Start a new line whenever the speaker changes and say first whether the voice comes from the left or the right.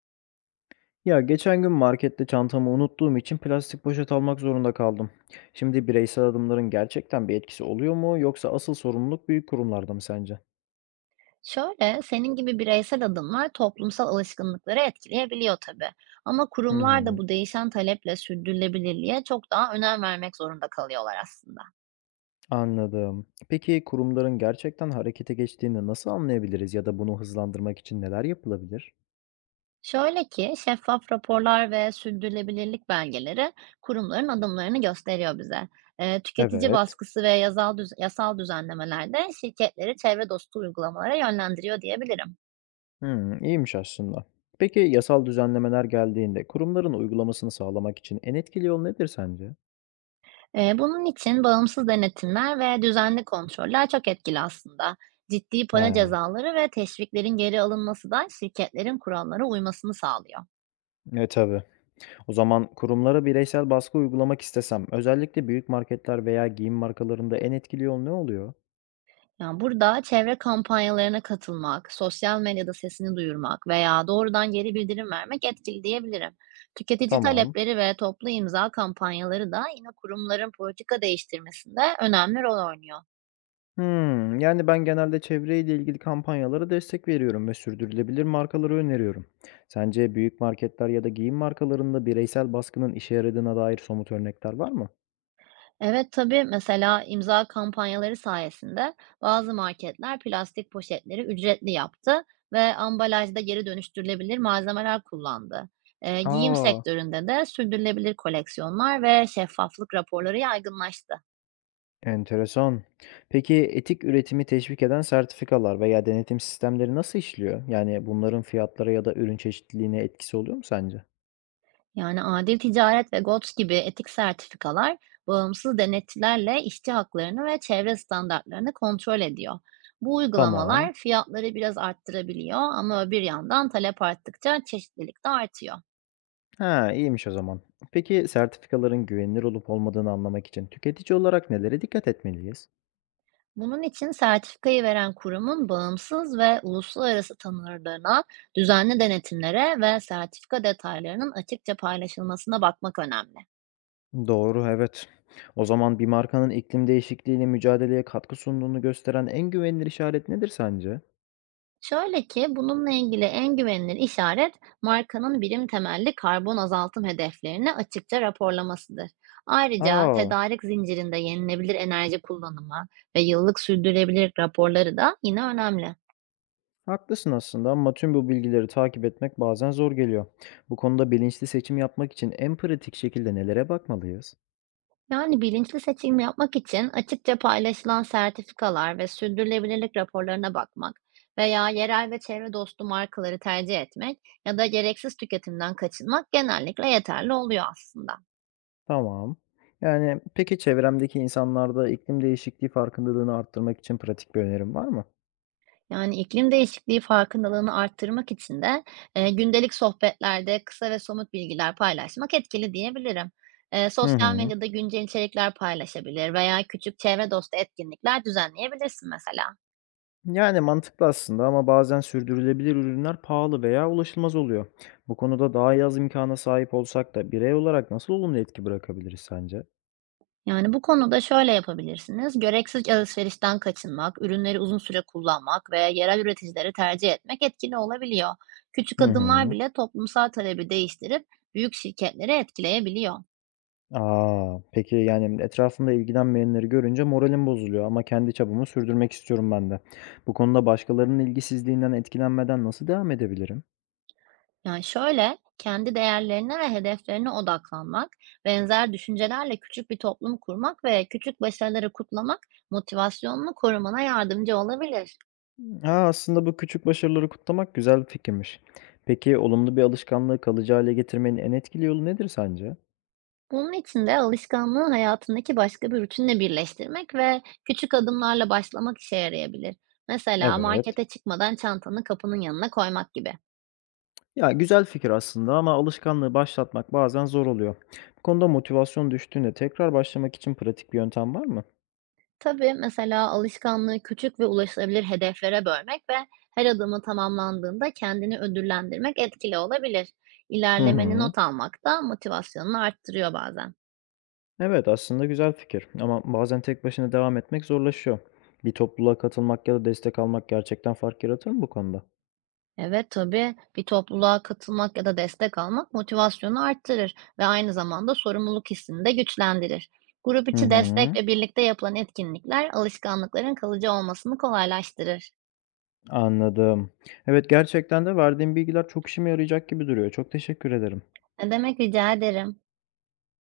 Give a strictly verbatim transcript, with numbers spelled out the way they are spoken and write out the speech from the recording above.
left: Ya geçen gün markette çantamı unuttuğum için plastik poşet almak zorunda kaldım. Şimdi bireysel adımların gerçekten bir etkisi oluyor mu yoksa asıl sorumluluk büyük kurumlarda mı sence?
right: Şöyle, senin gibi bireysel adımlar toplumsal alışkanlıkları etkileyebiliyor tabii. Ama
left: Hı
right: kurumlar da
left: hı,
right: bu değişen taleple sürdürülebilirliğe çok daha önem vermek zorunda kalıyorlar aslında.
left: anladım. Peki kurumların gerçekten harekete geçtiğini nasıl anlayabiliriz ya da bunu hızlandırmak için neler yapılabilir?
right: Şöyle ki, şeffaf raporlar ve sürdürülebilirlik belgeleri kurumların adımlarını gösteriyor bize. Eee, tüketici
left: Evet.
right: baskısı ve yasal, düz- yasal düzenlemeler de şirketleri çevre dostu uygulamalara yönlendiriyor diyebilirim.
left: Hı, iyiymiş aslında. Peki yasal düzenlemeler geldiğinde kurumların uygulamasını sağlamak için en etkili yol nedir sence?
right: Eee, bunun için bağımsız denetimler ve düzenli kontroller çok etkili aslında. Ciddi para
left: He,
right: cezaları ve teşviklerin geri alınması da şirketlerin kurallara uymasını sağlıyor.
left: e tabii. O zaman kurumlara bireysel baskı uygulamak istesem, özellikle büyük marketler veya giyim markalarında en etkili yol ne oluyor?
right: Yani burada çevre kampanyalarına katılmak, sosyal medyada sesini duyurmak veya doğrudan geri bildirim vermek etkili diyebilirim. Tüketici
left: Tamam.
right: talepleri ve toplu imza kampanyaları da yine kurumların politika değiştirmesinde önemli rol oynuyor.
left: Hmm, yani ben genelde çevreyle ilgili kampanyalara destek veriyorum ve sürdürülebilir markaları öneriyorum. Sence büyük marketler ya da giyim markalarında bireysel baskının işe yaradığına dair somut örnekler var mı?
right: Evet tabii, mesela imza kampanyaları sayesinde bazı marketler plastik poşetleri ücretli yaptı ve ambalajda geri dönüştürülebilir malzemeler kullandı. Eee, giyim
left: Aa,
right: sektöründe de sürdürülebilir koleksiyonlar ve şeffaflık raporları yaygınlaştı.
left: enteresan. Peki etik üretimi teşvik eden sertifikalar veya denetim sistemleri nasıl işliyor? Yani bunların fiyatlara ya da ürün çeşitliliğine etkisi oluyor mu sence?
right: Yani adil ticaret ve G O T S gibi etik sertifikalar bağımsız denetçilerle işçi haklarını ve çevre standartlarını kontrol ediyor. Bu
left: Tamam.
right: uygulamalar fiyatları biraz arttırabiliyor ama bir yandan talep arttıkça çeşitlilik de artıyor.
left: Ha, iyiymiş o zaman. Peki sertifikaların güvenilir olup olmadığını anlamak için tüketici olarak nelere dikkat etmeliyiz?
right: Bunun için sertifikayı veren kurumun bağımsız ve uluslararası tanınırlığına, düzenli denetimlere ve sertifika detaylarının açıkça paylaşılmasına bakmak önemli.
left: Doğru, evet. O zaman bir markanın iklim değişikliğiyle mücadeleye katkı sunduğunu gösteren en güvenilir işaret nedir sence?
right: Şöyle ki, bununla ilgili en güvenilir işaret markanın birim temelli karbon azaltım hedeflerini açıkça raporlamasıdır. Ayrıca
left: Aa,
right: tedarik zincirinde yenilebilir enerji kullanımı ve yıllık sürdürülebilirlik raporları da yine önemli.
left: haklısın aslında ama tüm bu bilgileri takip etmek bazen zor geliyor. Bu konuda bilinçli seçim yapmak için en pratik şekilde nelere bakmalıyız?
right: Yani bilinçli seçim yapmak için açıkça paylaşılan sertifikalar ve sürdürülebilirlik raporlarına bakmak veya yerel ve çevre dostu markaları tercih etmek ya da gereksiz tüketimden kaçınmak genellikle yeterli oluyor aslında.
left: Tamam. Yani peki çevremdeki insanlarda iklim değişikliği farkındalığını arttırmak için pratik bir önerim var mı?
right: Yani iklim değişikliği farkındalığını arttırmak için de e, gündelik sohbetlerde kısa ve somut bilgiler paylaşmak etkili diyebilirim. E,
left: Hı
right: sosyal
left: hı.
right: medyada güncel içerikler paylaşabilir veya küçük çevre dostu etkinlikler düzenleyebilirsin mesela.
left: Yani mantıklı aslında ama bazen sürdürülebilir ürünler pahalı veya ulaşılmaz oluyor. Bu konuda daha iyi az imkana sahip olsak da birey olarak nasıl olumlu etki bırakabiliriz sence?
right: Yani bu konuda şöyle yapabilirsiniz. Gereksiz alışverişten kaçınmak, ürünleri uzun süre kullanmak ve yerel üreticileri tercih etmek etkili olabiliyor. Küçük
left: Hı
right: adımlar
left: hı.
right: bile toplumsal talebi değiştirip büyük şirketleri etkileyebiliyor.
left: Aa, peki yani etrafımda ilgilenmeyenleri görünce moralim bozuluyor ama kendi çabamı sürdürmek istiyorum ben de. Bu konuda başkalarının ilgisizliğinden etkilenmeden nasıl devam edebilirim?
right: Yani şöyle, kendi değerlerine ve hedeflerine odaklanmak, benzer düşüncelerle küçük bir toplum kurmak ve küçük başarıları kutlamak motivasyonunu korumana yardımcı olabilir.
left: Aa, aslında bu küçük başarıları kutlamak güzel bir fikirmiş. Peki olumlu bir alışkanlığı kalıcı hale getirmenin en etkili yolu nedir sence?
right: Bunun için de alışkanlığı hayatındaki başka bir rutinle birleştirmek ve küçük adımlarla başlamak işe yarayabilir. Mesela
left: Evet.
right: markete çıkmadan çantanı kapının yanına koymak gibi.
left: Ya, güzel fikir aslında ama alışkanlığı başlatmak bazen zor oluyor. Bu konuda motivasyon düştüğünde tekrar başlamak için pratik bir yöntem var mı?
right: Tabii, mesela alışkanlığı küçük ve ulaşılabilir hedeflere bölmek ve her adımı tamamlandığında kendini ödüllendirmek etkili olabilir.
left: Hı
right: İlerlemeni
left: hı.
right: not almak da motivasyonunu arttırıyor bazen.
left: Evet, aslında güzel fikir ama bazen tek başına devam etmek zorlaşıyor. Bir topluluğa katılmak ya da destek almak gerçekten fark yaratır mı bu konuda?
right: Evet tabii, bir topluluğa katılmak ya da destek almak motivasyonu arttırır ve aynı zamanda sorumluluk hissini de güçlendirir. Grup
left: Hı
right: içi destek
left: hı.
right: ve birlikte yapılan etkinlikler alışkanlıkların kalıcı olmasını kolaylaştırır.
left: Anladım. Evet, gerçekten de verdiğim bilgiler çok işime yarayacak gibi duruyor. Çok teşekkür ederim.
right: Ne demek, rica ederim.